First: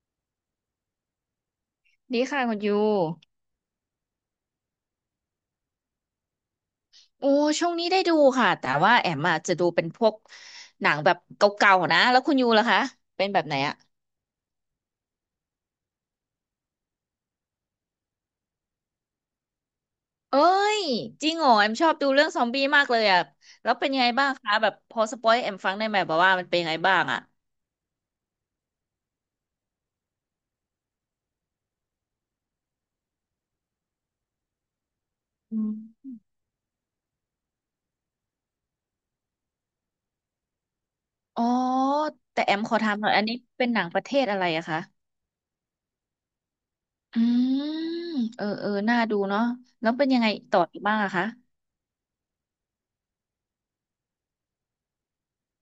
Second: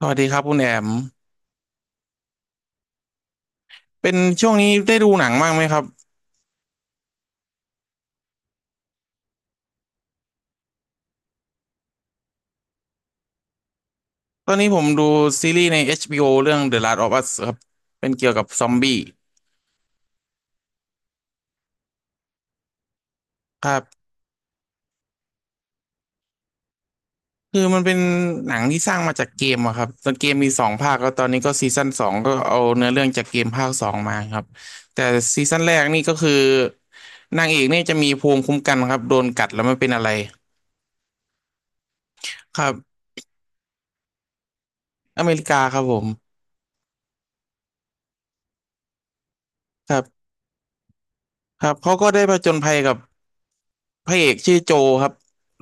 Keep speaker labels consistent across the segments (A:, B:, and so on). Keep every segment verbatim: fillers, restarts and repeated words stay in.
A: สวัสดีครับคุณแอม
B: ดีค่ะคุณยู
A: เป็นช่วงนี้ได้ดูหนังบ้างไหมครับ
B: โอ้ช่วงนี้ได้ดูค่ะแต่ว่าแอมอะจะดูเป็นพวกหนังแบบเก่าๆนะแล้วคุณยูล่ะคะเป็นแบบไหนอะ
A: ตอนนี้ผมดูซีรีส์ใน เอช บี โอ เรื่อง The Last of Us ครับ เป็นเกี่ยวกับซอมบี้
B: เอ้ยจริงเหรอแอมชอบดูเรื่องซอมบี้มากเลยอะ
A: ค
B: แล้
A: รั
B: ว
A: บ
B: เป็นยังไงบ้างคะแบบพอสปอยให้แอมฟังได้ไหมแบบว่ามันเป็นยังไงบ้างอะ
A: คือมันเป็นหนังที่สร้างมาจากเกมอะครับ ตอนเกมมีสองภาคแล้วตอนนี้ก็ซีซั่นสองก็เอาเนื้อเรื่องจากเกมภาคสองมาครับ แต่ซีซั่
B: อื
A: นแรกนี่ก็
B: ม
A: คือนางเอกนี่จะมีภูมิคุ้มกันครับโดนกัดแล้วไม่เป็นอะไร
B: อ๋อแต่แอ
A: ค
B: ม
A: รั
B: ข
A: บ
B: อถามหน่อยอันนี้เป็นหนังประเทศอะไรอะคะ
A: อเมริกาครับผม
B: อืมเออเออน่าดูเนาะแล้
A: ค
B: ว
A: รั
B: เป็นยัง
A: บ
B: ไงต่ออีกบ้างอะคะ
A: ครับเขาก็ได้ผจญภัยกับ พระเอกชื่อโจครับ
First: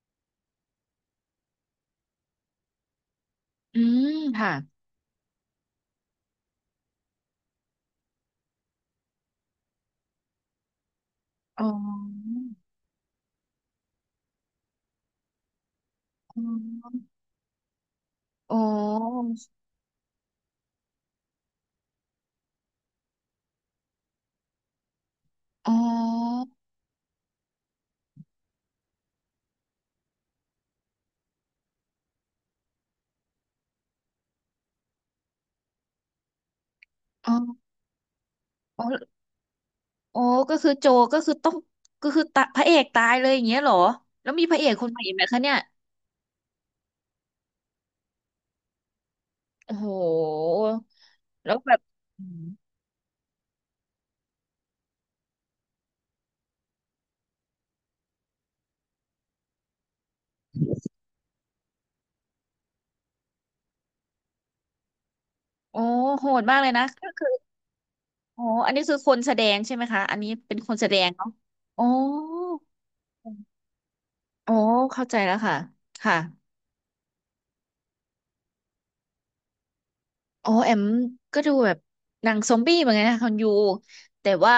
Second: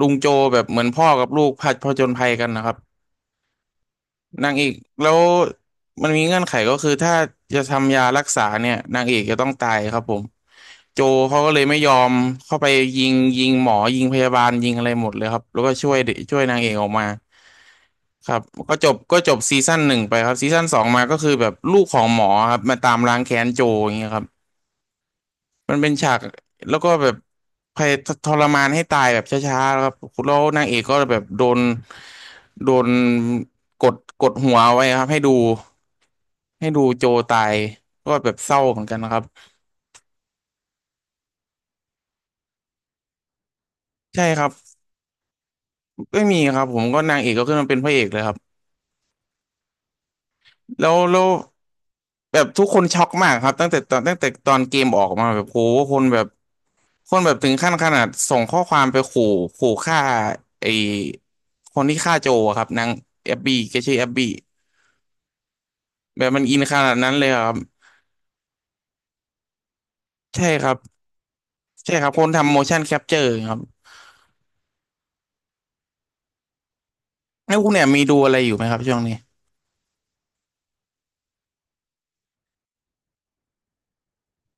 A: ลุงโจแบบเหมือนพ่อกับลูกพผผจญภัยกันนะครับ
B: อืม
A: นา
B: ค่ะ
A: งเอกแล้วมันมีเงื่อนไขก็คือถ้าจะทำยารักษาเนี่ยนางเอกจะต้องตายครับผมโจเขาก็เล
B: อ๋
A: ยไม่ยอม
B: อ
A: เข้าไปยิงยิงหมอยิงพยาบาลยิงอะไรหมดเลยครับแล้วก็ช่วยช่
B: อ๋
A: วยนางเอกออก
B: อ
A: มาครับก็จบก็จบซีซั่นหนึ่งไปครับซีซั่นสองมาก็คือแบบลูกของหมอครับมาตามล้างแค้นโจอย่างเงี้ยครับ
B: อ๋อ
A: มันเป็นฉากแล้วก็แบบพยทรมานให้ตายแบบช้าๆแล้วครับแล้วนางเอกก็แบบโดนโดนกดกดหัวไว้ครับให้ดูให้ดูโจ
B: อ๋
A: ตาย
B: อ
A: ก็แบบเศร้าเหมื
B: อ๋
A: อนกันนะครั
B: อ
A: บ
B: อ๋อก็คือโจก็คือต้องก็คือตะพระเอกตายเลยอย่างเงี้ยเหรอ
A: ใช่
B: แล้ว
A: ค
B: มี
A: รับ
B: พระเอกคนใหม่อีกไหมคะเนี่ย
A: ไม่มีครับผมก็นางเอกก็ขึ้นมาเป็นพระเอกเลยครับ
B: โอ้โห
A: แล้วแล้ว
B: แล้วแบบอื
A: แบ
B: ม
A: บทุกคนช็อกมากครับตั้งแต่ตอนตั้งแต่ตอนเกมออกมาแบบโหคนแบบคนแบบถึงขั้นขนาดส่งข้อความไปขู่ขู่ฆ่าไอคนที่ฆ่าโจอะครับนางแอบบี้แกชื่อแอบบี้
B: โอ้
A: แบ
B: โห
A: บมั
B: ด
A: นอิ
B: มาก
A: น
B: เลย
A: ข
B: นะ
A: นาด
B: ก็
A: นั้นเล
B: คื
A: ย
B: อ
A: เหรอครับ
B: อ๋ออันนี้คือคนแสดงใช่ไหมคะอันนี้
A: ใช่
B: เป็น
A: ค
B: ค
A: รับ
B: นแสดงเนาะอ๋อ
A: ใช่ครับคนทำ motion capture ครับ
B: อ๋อเข้าใจแล้วค่ะ ค่ะ
A: แล้วคุณเนี่ยมีดูอะไรอยู่ไหมครับช่วงนี้
B: อ๋อแอมก็ดูแบบหนังซอมบี้เหมือนกันนะคุณยู แต่ว่า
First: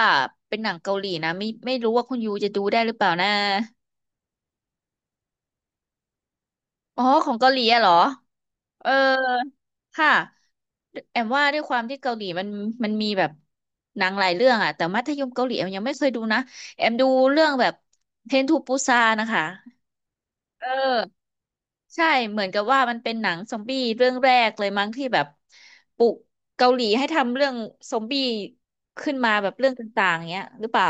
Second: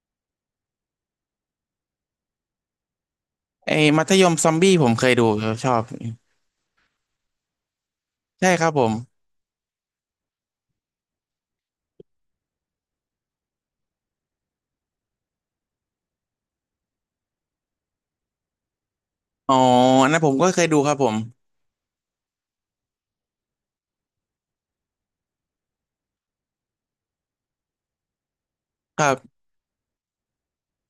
B: เป็นหนังเกาหลีนะไม่ไม่รู้ว่าคุณยูจะดูได้หรือเปล่านะ
A: ไอ้มัธยมซอมบี้ผมเคยดูครับชอบ
B: อ๋อของเกาหลีอะเหรอ
A: ใช่ครับผ
B: เออ
A: ม
B: ค่ะแอมว่าด้วยความที่เกาหลีมันมันมีแบบหนังหลายเรื่องอะแต่มัธยมเกาหลีแอมยังไม่เคยดูนะแอมดูเรื่องแบบเทนทูปูซานะคะ
A: อ๋ออันนั้นผมก็เค
B: เอ
A: ยดูครับผม
B: อใช่เหมือนกับว่ามันเป็นหนังซอมบี้เรื่องแรกเลยมั้งที่แบบปลุกเกาหลีให้ทำเรื่องซอมบี้
A: ครั
B: ขึ้นมา
A: บ
B: แบบเรื่องต่างๆเงี้ยหรือเปล่า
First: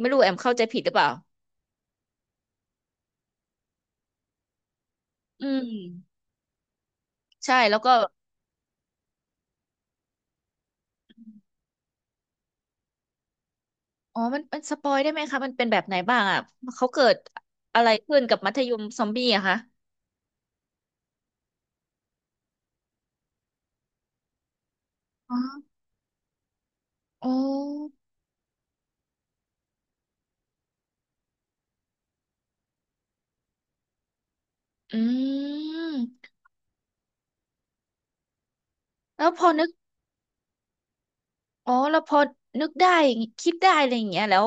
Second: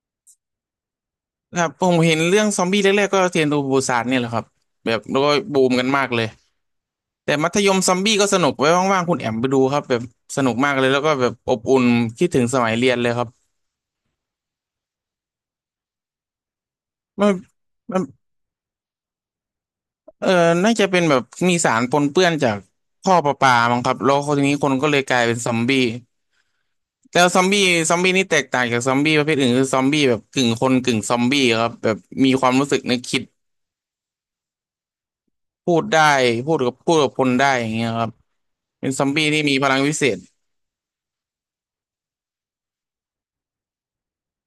B: ไม่รู้แอมเข้าใจผิดหรือเปล่า
A: ครับผมเห็นเรื่องซอมบี้แรกๆก็เทรนทูบูซานเนี่ยแหละครับแบบแล้วก็
B: อื
A: บู
B: ม
A: มกันมากเลยแต่มั
B: ใช่
A: ธย
B: แล้
A: ม
B: ว
A: ซ
B: ก็
A: อมบี้ก็สนุกไว้ว่างๆคุณแอมไปดูครับแบบสนุกมากเลยแล้วก็แบบอบอุ่นคิดถึงสมัยเรียนเลยครับ
B: อ๋อมันมันสปอยได้ไหมคะ มันเป็นแบบไหนบ้างอ่ะเขาเกิด
A: มัน
B: อะไร
A: มัน
B: ขึ้นกับมัธยมซอมบี้อะคะ
A: เออน่าจะเป็นแบบมีสารปนเปื้อนจากท่อประปามั้งครับแล้วคนนี้คนก็เลยกลายเป็
B: อ๋อ
A: นซอมบี้แล้ว
B: อ๋อ
A: ซอมบี้ซอมบี้นี่แตกต่างจากซอมบี้ประเภทอื่นคือซอมบี้แบบกึ่งคนกึ่งซอมบี้ครับแบบมีความรู้สึกนึกคิด
B: อื
A: พูดได้
B: ม
A: พูดกับพูดกับคนได้อย่างเงี้ยครับเป็นซอมบี้
B: แล้ว
A: ที่
B: พอ
A: มีพ
B: นึก
A: ลังวิเศษ
B: อ๋อแล้วพอนึกได้อย่างงี้คิดได้อะไรอย่างเงี้ยแล้ว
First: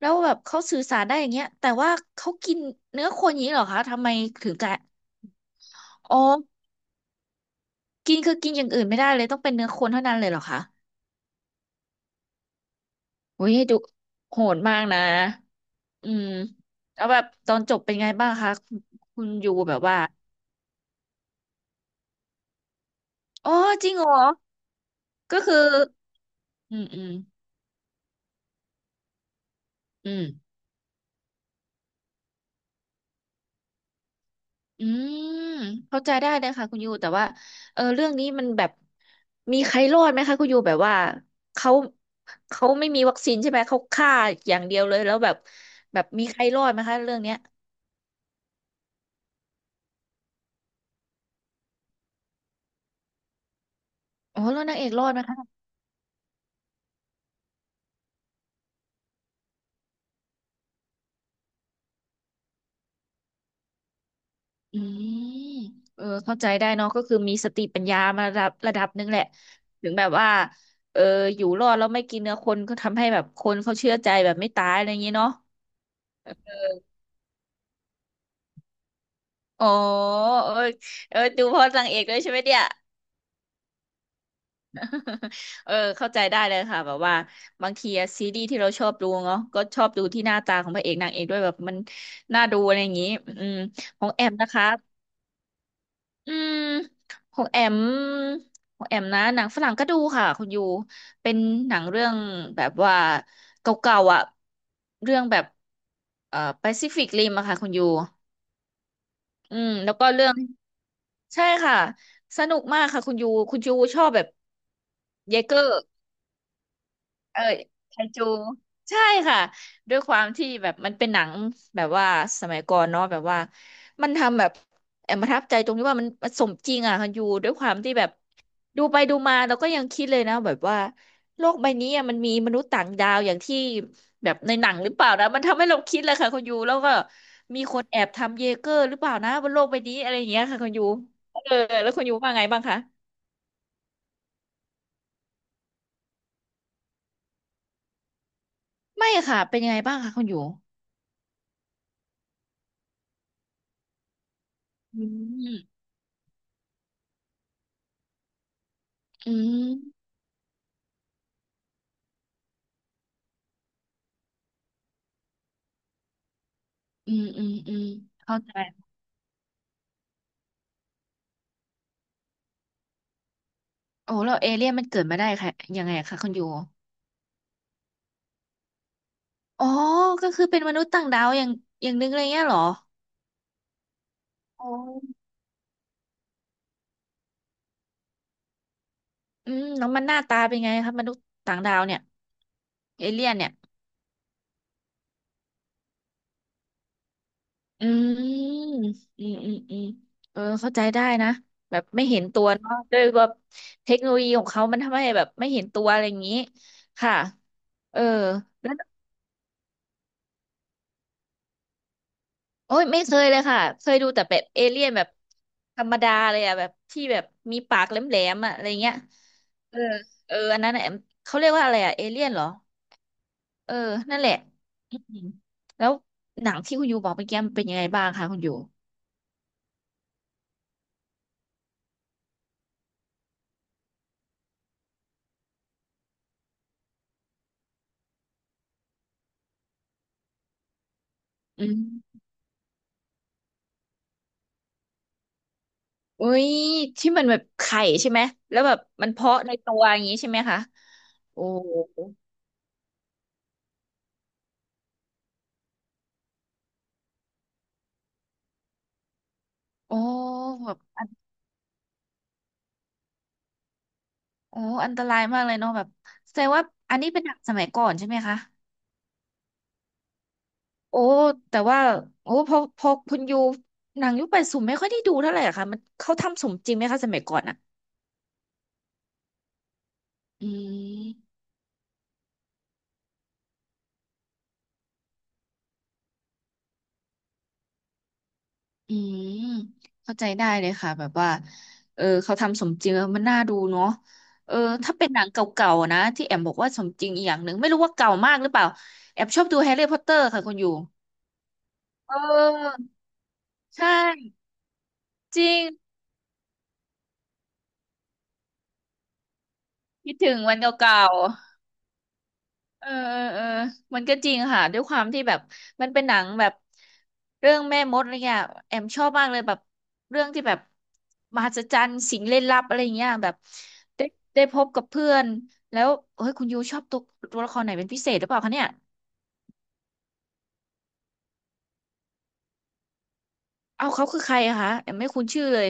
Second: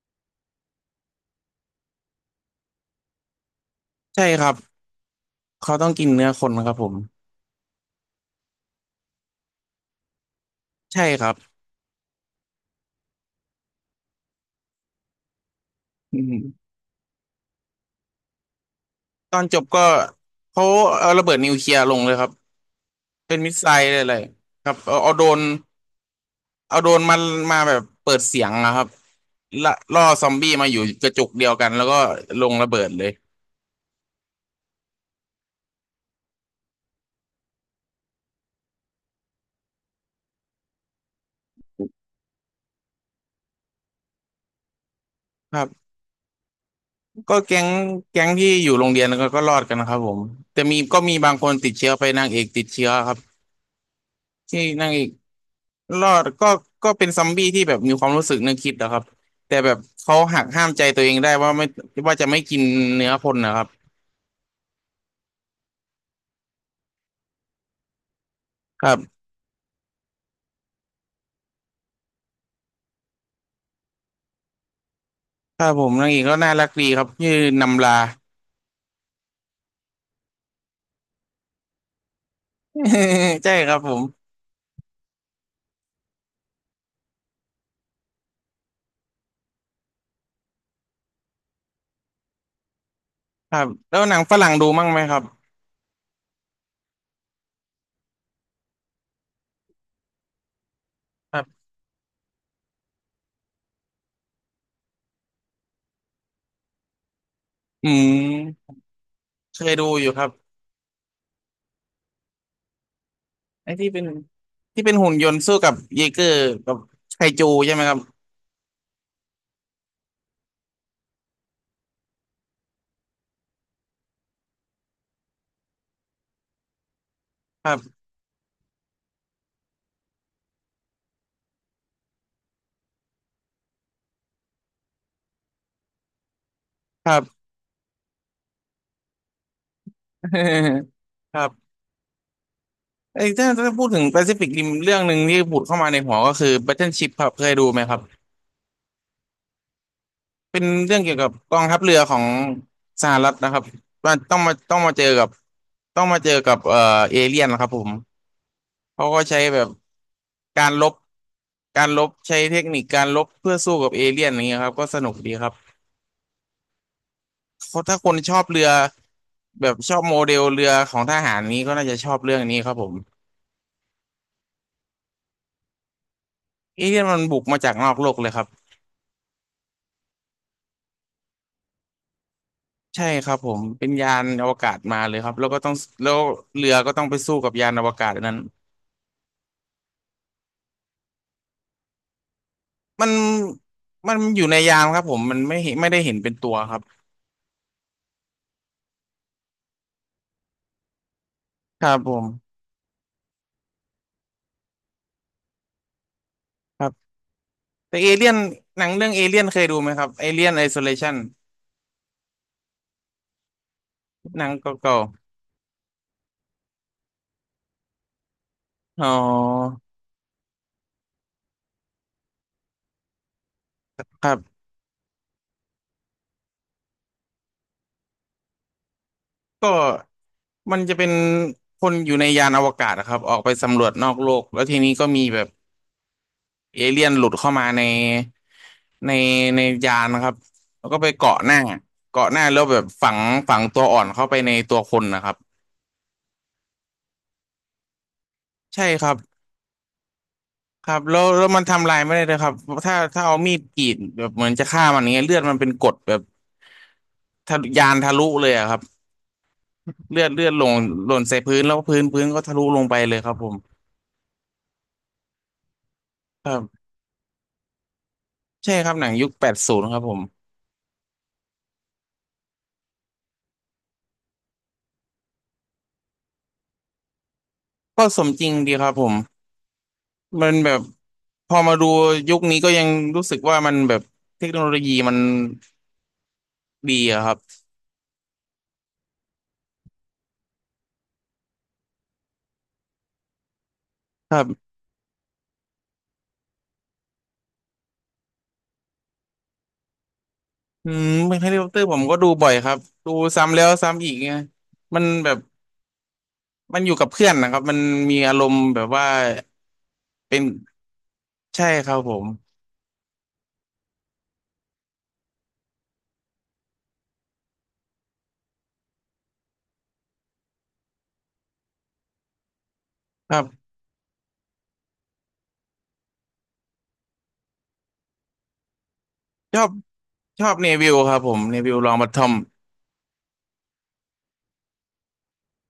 B: แล้วแบบเขาสื่อสารได้อย่างเงี้ยแต่ว่าเขากินเนื้อคนอย่างนี้เหรอคะทำไม
A: ใช่ค
B: ถึ
A: รับ
B: งกะ
A: เขาต้องกิน
B: อ๋อ
A: เนื้อคนครับผม
B: กินคือกินอย่างอื่นไม่ได้เลย ต้องเป็นเนื้อคนเท่านั้นเลยเหรอคะ
A: ใช่ครับ
B: โอ้ยดูโหดมากนะ อื
A: อื
B: ม
A: ม
B: แล้วแบบตอนจบเป็นไงบ้างคะคุณคุณ
A: ตอน
B: อยู่
A: จบ
B: แบ
A: ก็
B: บว่า
A: เขาเอาระเบิดนิวเคลียร์ลงเลยครับเป็นมิ
B: อ๋อ
A: สไซล์
B: จริงเหร
A: อะไร
B: อ
A: ๆครับเอาเอาโด
B: ก็
A: น
B: คืออื
A: เอา
B: ม
A: โดร
B: อื
A: น
B: ม
A: มันมาแบบเปิดเสียงนะครับล่าล่อ
B: อืม
A: ซอมบี้มาอยู่กระจุกเดียวกันแล้วก็ลงระเบิดเลย
B: อืมเข้าใจได้เลยค่ะคุณยูแต่ว่าเออเรื่องนี้มันแบบมีใครรอดไหมคะคุณยูแบบว่าเขาเขาไม่มีวัคซีนใช่ไหมเขาฆ่าอย่างเดียวเลยแล้วแบบ
A: ครับ
B: แบบมีใครรอดไหมคะเรื่องเนี้
A: ก็
B: ย
A: แก๊งแก๊งที่อยู่โรงเรียนก็ก็รอดกันนะครับผมแต่มีก็มีบางคนติดเชื้อไปนางเอกติดเชื้อครับ
B: อ๋อแล้
A: ที่
B: วนางเอ
A: นาง
B: ก
A: เอ
B: รอ
A: ก
B: ดไหมคะ
A: รอดก็ก็เป็นซอมบี้ที่แบบมีความรู้สึกนึกคิดนะครับแต่แบบเขาหักห้ามใจตัวเองได้ว่าไม่ว่าจะไม่กินเนื้อคนนะครับ
B: อืมเออเข้าใจได้เนาะก็คือมีสติปัญญามาระดับระดั
A: ค
B: บ
A: รั
B: หนึ่งแหละ
A: บ
B: ถึงแบบว่าเอออยู่รอดแล้วไม่กินเนื้อคนก็ทำให้แบบคนเขาเชื่อใจแบบไม่ตายอะไรอย่างงี้เนาะ
A: ครับผมนางเอกก็น่ารักดีครับชื่อนำลา
B: อ๋อเออเออดูเพราะนางเอกด้วยใช่ไหมเนี่ย
A: ใช่ครับผม
B: เออเข้าใจได้เลยค่ะแบบว่าบางทีอะซีรีส์ที่เราชอบดูเนาะก็ชอบดูที่หน้าตาของพระเอกนางเอกด้วยแบบมันน่าดูอะไรอย่างนี้อื
A: ค
B: ม
A: รับแล้
B: ข
A: ว
B: อง
A: หนั
B: แอ
A: งฝ
B: มนะ
A: รั่งดู
B: คะ
A: มั่งไหมครับ
B: อืมของแอมของแอมนะหนังฝรั่งก็ดูค่ะคุณยูเป็นหนังเรื่องแบบว่าเก่าๆอ่ะเรื่องแบบเอ่อแปซิฟิกริมอะค่ะคุณยู
A: อืม
B: อื
A: เค
B: ม
A: ยดู
B: แล้ว
A: อ
B: ก็
A: ยู่ค
B: เรื่
A: รับ
B: อง ใช่ค่ะ สนุกมากค่ะคุณยู คุณ
A: ไอ้
B: ยู
A: ที่
B: ช
A: เป็
B: อ
A: น
B: บแบบ
A: ที่เป็นหุ่นยน
B: เย
A: ต์
B: เก
A: สู้
B: อ
A: กับ
B: ร์
A: เยเกอร์กับไค
B: เออ
A: จูใช่ไหมค
B: ไค
A: รับ
B: จูใช่ค่ะด้วยความที่แบบมันเป็นหนังแบบว่าสมัยก่อนเนาะแบบว่ามันทำแบบแอบประทับใจตรงที่ว่ามันมันสมจริงอ่ะค่ะอยู่ด้วยค
A: ค
B: วา
A: รั
B: มที่
A: บ
B: แบบดูไปดูมาเราก็ยังคิดเลยนะแบบว่าโลกใบนี้อะมันมีมนุษย์ต่างดาวอย่างที่แบบในหนังหรือเปล่านะมันทำให้เราคิดเลยค่ะคุณยูแล้วก็
A: ครับ
B: มีคนแอบทำเยเกอร์หรือเปล่านะบนโลกใบนี้อะไรอย่างเงี้ยค่ะคุณยู
A: ค
B: เอ
A: รั
B: อ
A: บ
B: แล้วคุณยูว่าไงบ้างคะ
A: ไอ้ถ้าถ้าพูดถึงแปซิฟิกริมเรื่องหนึ่งที่ผุดเข้ามาในหัวก็คือ Battleship ครับเคยดูไหมครับ
B: ไม่ค่ะเป็นยังไงบ้างคะคุณยู
A: เป็นเรื่องเกี่ยวกับกองทัพเรือของสหรัฐนะครับว่าต้องมาต้องมา
B: อื
A: เจอกับ
B: ม
A: ต้องมาเจอกับเอ่อเอเลี่ยนนะครับผมเขาก็
B: อื
A: ใช้แบบ
B: ม
A: การลบการลบใช้เทคนิคการลบเพื่อสู้กับเอเลี่ยนอย่างเงี้ยครับก็สนุกดีครับ
B: อืมอืม
A: เพ
B: อืม
A: ราะถ้าคนช
B: เข้า
A: อบ
B: ใจ
A: เรือแบบชอบโมเดลเรือของทหารนี้ก็น่าจะชอบเรื่องนี้ครับผม
B: โอ้แล้วเอเลี่ยนมันเกิดมาได้ค่ะยังไงคะคุณยู
A: เอเลี่ยนมันบุกมาจากนอกโลกเลยครับ
B: อ๋อก็คือเป็นมนุษย์ต่างดาวอย่างอย่างนึงเลยเงี้ยเหรอ
A: ใช่ครับผมเป็นยานอว
B: อ๋อ
A: กาศมาเลยครับแล้วก็ต้องแล้วเรือก็ต้องไปสู้กับยานอวกาศอันนั้น
B: อืมแล้วมันหน้าตาเป็นไงคะมนุษย์ต่างดาวเนี่ยเอ
A: มัน
B: เลี่ยนเนี่ย
A: มันอยู่ในยานครับผมมันไม่เห็นไม่ได้เห็นเป็นตัวครับ
B: อืมอืมอืมอืมเออเข้าใจได้นะแบ
A: ค
B: บ
A: รับ
B: ไม่
A: ผ
B: เห็นตัว
A: ม
B: เนาะด้วยว่าเทคโนโลยีของเขามันทำให้แบบไม่เห็นตัวอะไรอย่างนี้
A: ครับ
B: ค่ะ
A: แต่
B: เออ
A: เอเลี่ยนหนังเรื่องเอเลี่ยนเคยดูไหมครับเอเลี่ยนไอโซเลชัน
B: โอ้ยไม่เคยเลยค่ะเคยดูแต่แบ
A: ห
B: บ
A: นัง
B: เอ
A: เ
B: เลี่ยน
A: ก่า
B: แบบธรรมดาเลยอะแบบที่แบบมีปากแหลมๆอะอะไรเงี้ย
A: ๆอ๋อ
B: เออเอออันนั้นอะเขาเรียกว่าอะไรอะเอเลี่ยนเหรอเออนั่น
A: ค
B: แห
A: รั
B: ละ
A: บ
B: อืมแล้วหนังที่คุณยูบอกเมื่อกี้มันเป็นยังไงบ้างคะคุณยู
A: ก็ มันจะเป็นคนอยู่ในยานอวกาศนะครับออกไปสำรวจนอกโลกแล้วทีนี้ก็มีแบบเอเลี่ยนหลุดเข้ามาในในในยานนะครับแล้วก็ไปเกาะหน้า
B: อืม
A: เกาะหน้าแล้วแบบฝังฝังตัวอ่อนเข้าไปในตัวคนนะครับ
B: อุ้ยที่มันแบบไข่ใช่ไหมแล้วแบบ
A: ใช่ค
B: มั
A: รั
B: น
A: บ
B: เพาะในตัวอย่างนี้ใช่ไหมคะ
A: ครับแล้ว
B: โอ้
A: แล้วมันทำลายไม่ได้เลยครับถ้าถ้าเอามีดกรีดแบบเหมือนจะฆ่ามันอย่างเงี้ยเลือดมันเป็นกรดแบบทะลุยานทะลุเลยอะครับ
B: โอ้
A: เลือดเลือดล
B: แบ
A: ง
B: บอั
A: ห
B: น
A: ล่นใส่พื้นแล้วพื้นพื้นก็ทะลุลงไปเลยครับผม
B: โอ้อันตรายมากเลยเนาะแบบแสด
A: ค
B: ง
A: รั
B: ว่า
A: บ
B: อันนี้เป็นหนังสมัยก่อนใช่ไหมคะ
A: ใช่ครับหนังยุคแปดศูนย์ครับผม
B: โอ้แต่ว่าโอ้พอพอคุณยูหนังยุคแปดศูนย์ไม่ค่อยได้ดูเท่าไหร่อะค่ะมันเขาทำสมจริงไหมคะสมัยก่อนอะ
A: ก็สมจริงดีครับผม
B: อื
A: มันแบบ
B: ม
A: พอมาดูยุคนี้ก็ยังรู้สึกว่ามันแบบเทคโนโลยีมันดีอะครับ
B: อืมเข้าใจได้เลยค่ะแบบว่าเออเขาทำสมจริงแล้วมันน่าดูเนาะ
A: ครั
B: เออ
A: บ
B: ถ้าเป็นหนังเก่าๆนะที่แอมบอกว่าสมจริงอีกอย่างหนึ่งไม่รู้ว่าเก่ามากหรือเปล่าแอมชอบดูแฮร์รี่พอตเตอร์ค่ะคุณอยู่
A: อืมแฮร์รี่พอตเตอร์ผม
B: เอ
A: ก็
B: อ
A: ดูบ่อยครับดูซ้ำแล้ว
B: ใช่
A: ซ้ำอีกไงมันแบบ
B: จริง
A: มันอยู่กับเพื่อนนะครับมันมีอารมณ์แบบว่า
B: คิดถึง
A: เป็น
B: วันเก่าๆ
A: ใช่ครับผม
B: เออเออเออมันก็จริงค่ะด้วยความที่แบบมันเป็นหนังแบบเรื่องแม่มดอะไรเงี้ยแอมชอบมากเลยแบบเรื่องที่แบบมหัศจรรย์สิ่งลี้ลับอะไรเงี้ยแบ
A: ค
B: บ
A: รับ
B: ได้ได้พบกับเพื่อนแล้วเฮ้ยคุณยูชอบตัวตัวละครไหนเป็นพิเศษหรือเปล่าคะเนี่ย
A: ชอบชอบเนวิลครับผมเนวิลลองบัตทอม
B: เอาเขาคือใครอะคะแอมไม่คุ้นชื่อเลย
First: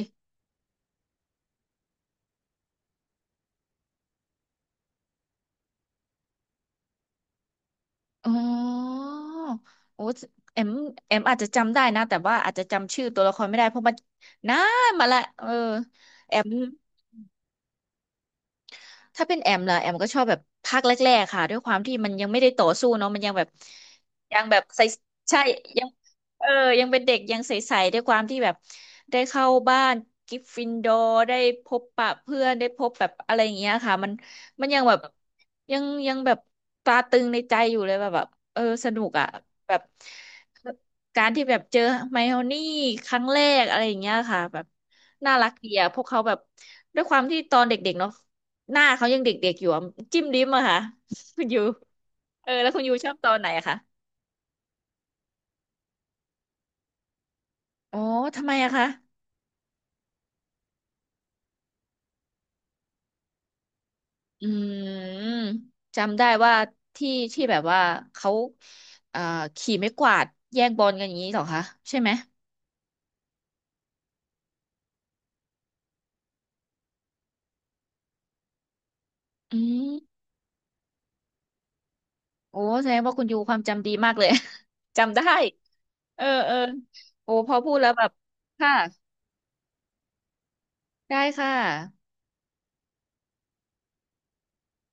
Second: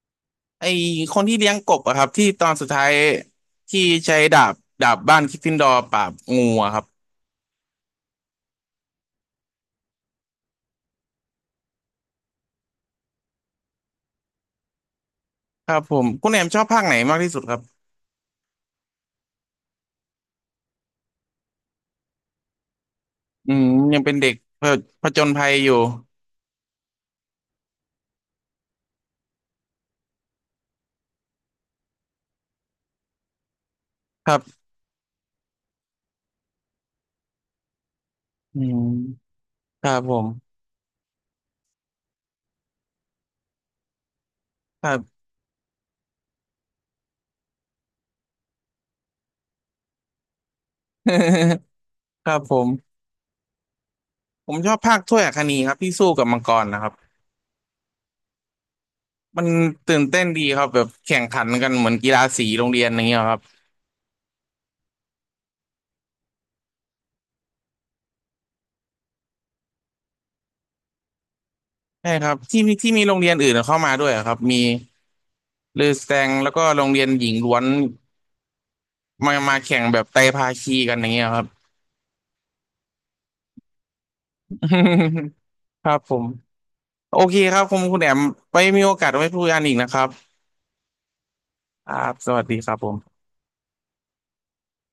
A: ไอคนที่เลี้ยงกบอะครับที่ตอนสุดท้ายที่ใช้ดาบดาบบ้านกริฟฟินดอร์ปราบงูอะครับ
B: อ๋อโอ้แอมแอมอาจจะจำได้นะแต่ว่าอาจจะจำชื่อตัวละครไม่ได้เพราะมันนานมาละเออ
A: ครับผมคุณ
B: แอ
A: แอม
B: ม
A: ชอบภาคไหนมากที่สุดครับ
B: ถ้าเป็นแอมล่ะแอมก็ชอบแบบภาคแรกๆค่ะด้วยความที่มันยังไม่ได้ต่อสู้เนาะมันยังแบบ
A: อืมยังเป็นเด็ก
B: ยังแบ
A: ผ
B: บใส
A: ผจญ
B: ใช่
A: ภัยอยู่
B: ยังเออยังเป็นเด็กยังใสๆด้วยความที่แบบได้เข้าบ้านกริฟฟินดอร์ได้พบปะเพื่อนได้พบแบบอะไรอย่างเงี้ยค่ะมัน
A: ครับ
B: มันยังแบบยังยังแบบตราตรึงในใจอยู่เลยแบบแบบ
A: อื
B: เออ
A: ม
B: สนุกอ่ะแบบ
A: ครับผม
B: การที่แบบเจอไมโอนี่ครั้งแรกอะไรอย่างเงี้ยค่ะแบบ
A: ครับ
B: น่ารักดีอ่ะพวกเขาแบบด้วยความที่ตอนเด็กๆเนาะ หน้าเขายังเด็กๆอยู่อะจิ้มลิ้มอะค่ะ คุณยู
A: ครับ
B: เออ
A: ผ
B: แล้วคุณยู
A: ม
B: ชอบตอนไหนอะคะ
A: ผมชอบภาคถ้วยอัคนีครับที่สู้กับมังกรนะครับ
B: อ๋อทำไมอะคะ
A: มันตื่นเต้นดีครับแบบแข่งขันกันเหมือนกีฬาสีโรงเรียนอย่างเงี้ยครับ
B: อืมจำได้ว่าที่ที่แบบว่าเขาเอ่อขี่ไม้กวาดแย่งบอลกันอย่างนี้เหรอคะใช่
A: ใช่
B: ไหม
A: ครับที่มีที่มีโรงเรียนอื่นเข้ามาด้วยครับมีลือแสตงแล้วก็โรงเรียนหญิงล้วนมามา
B: อื
A: แข่ง
B: ม
A: แบบไตรภาคีกันอย่างเงี้ยครับ
B: โอ้แสดงว่าคุณยูความจำดีมากเลย จำได้
A: ครับผ
B: เอ
A: ม
B: อเออ
A: โอ
B: โอ้
A: เค
B: พ
A: ค
B: อ
A: รับ
B: พู
A: คุ
B: ด
A: ณ
B: แล้ว
A: คุณ
B: แบ
A: แอ
B: บ
A: มไป
B: ค่ะ
A: มีโอกาสไว้พูดกันอีกนะครับ
B: ได้ค่ะ
A: ครับสวัสดีครับผม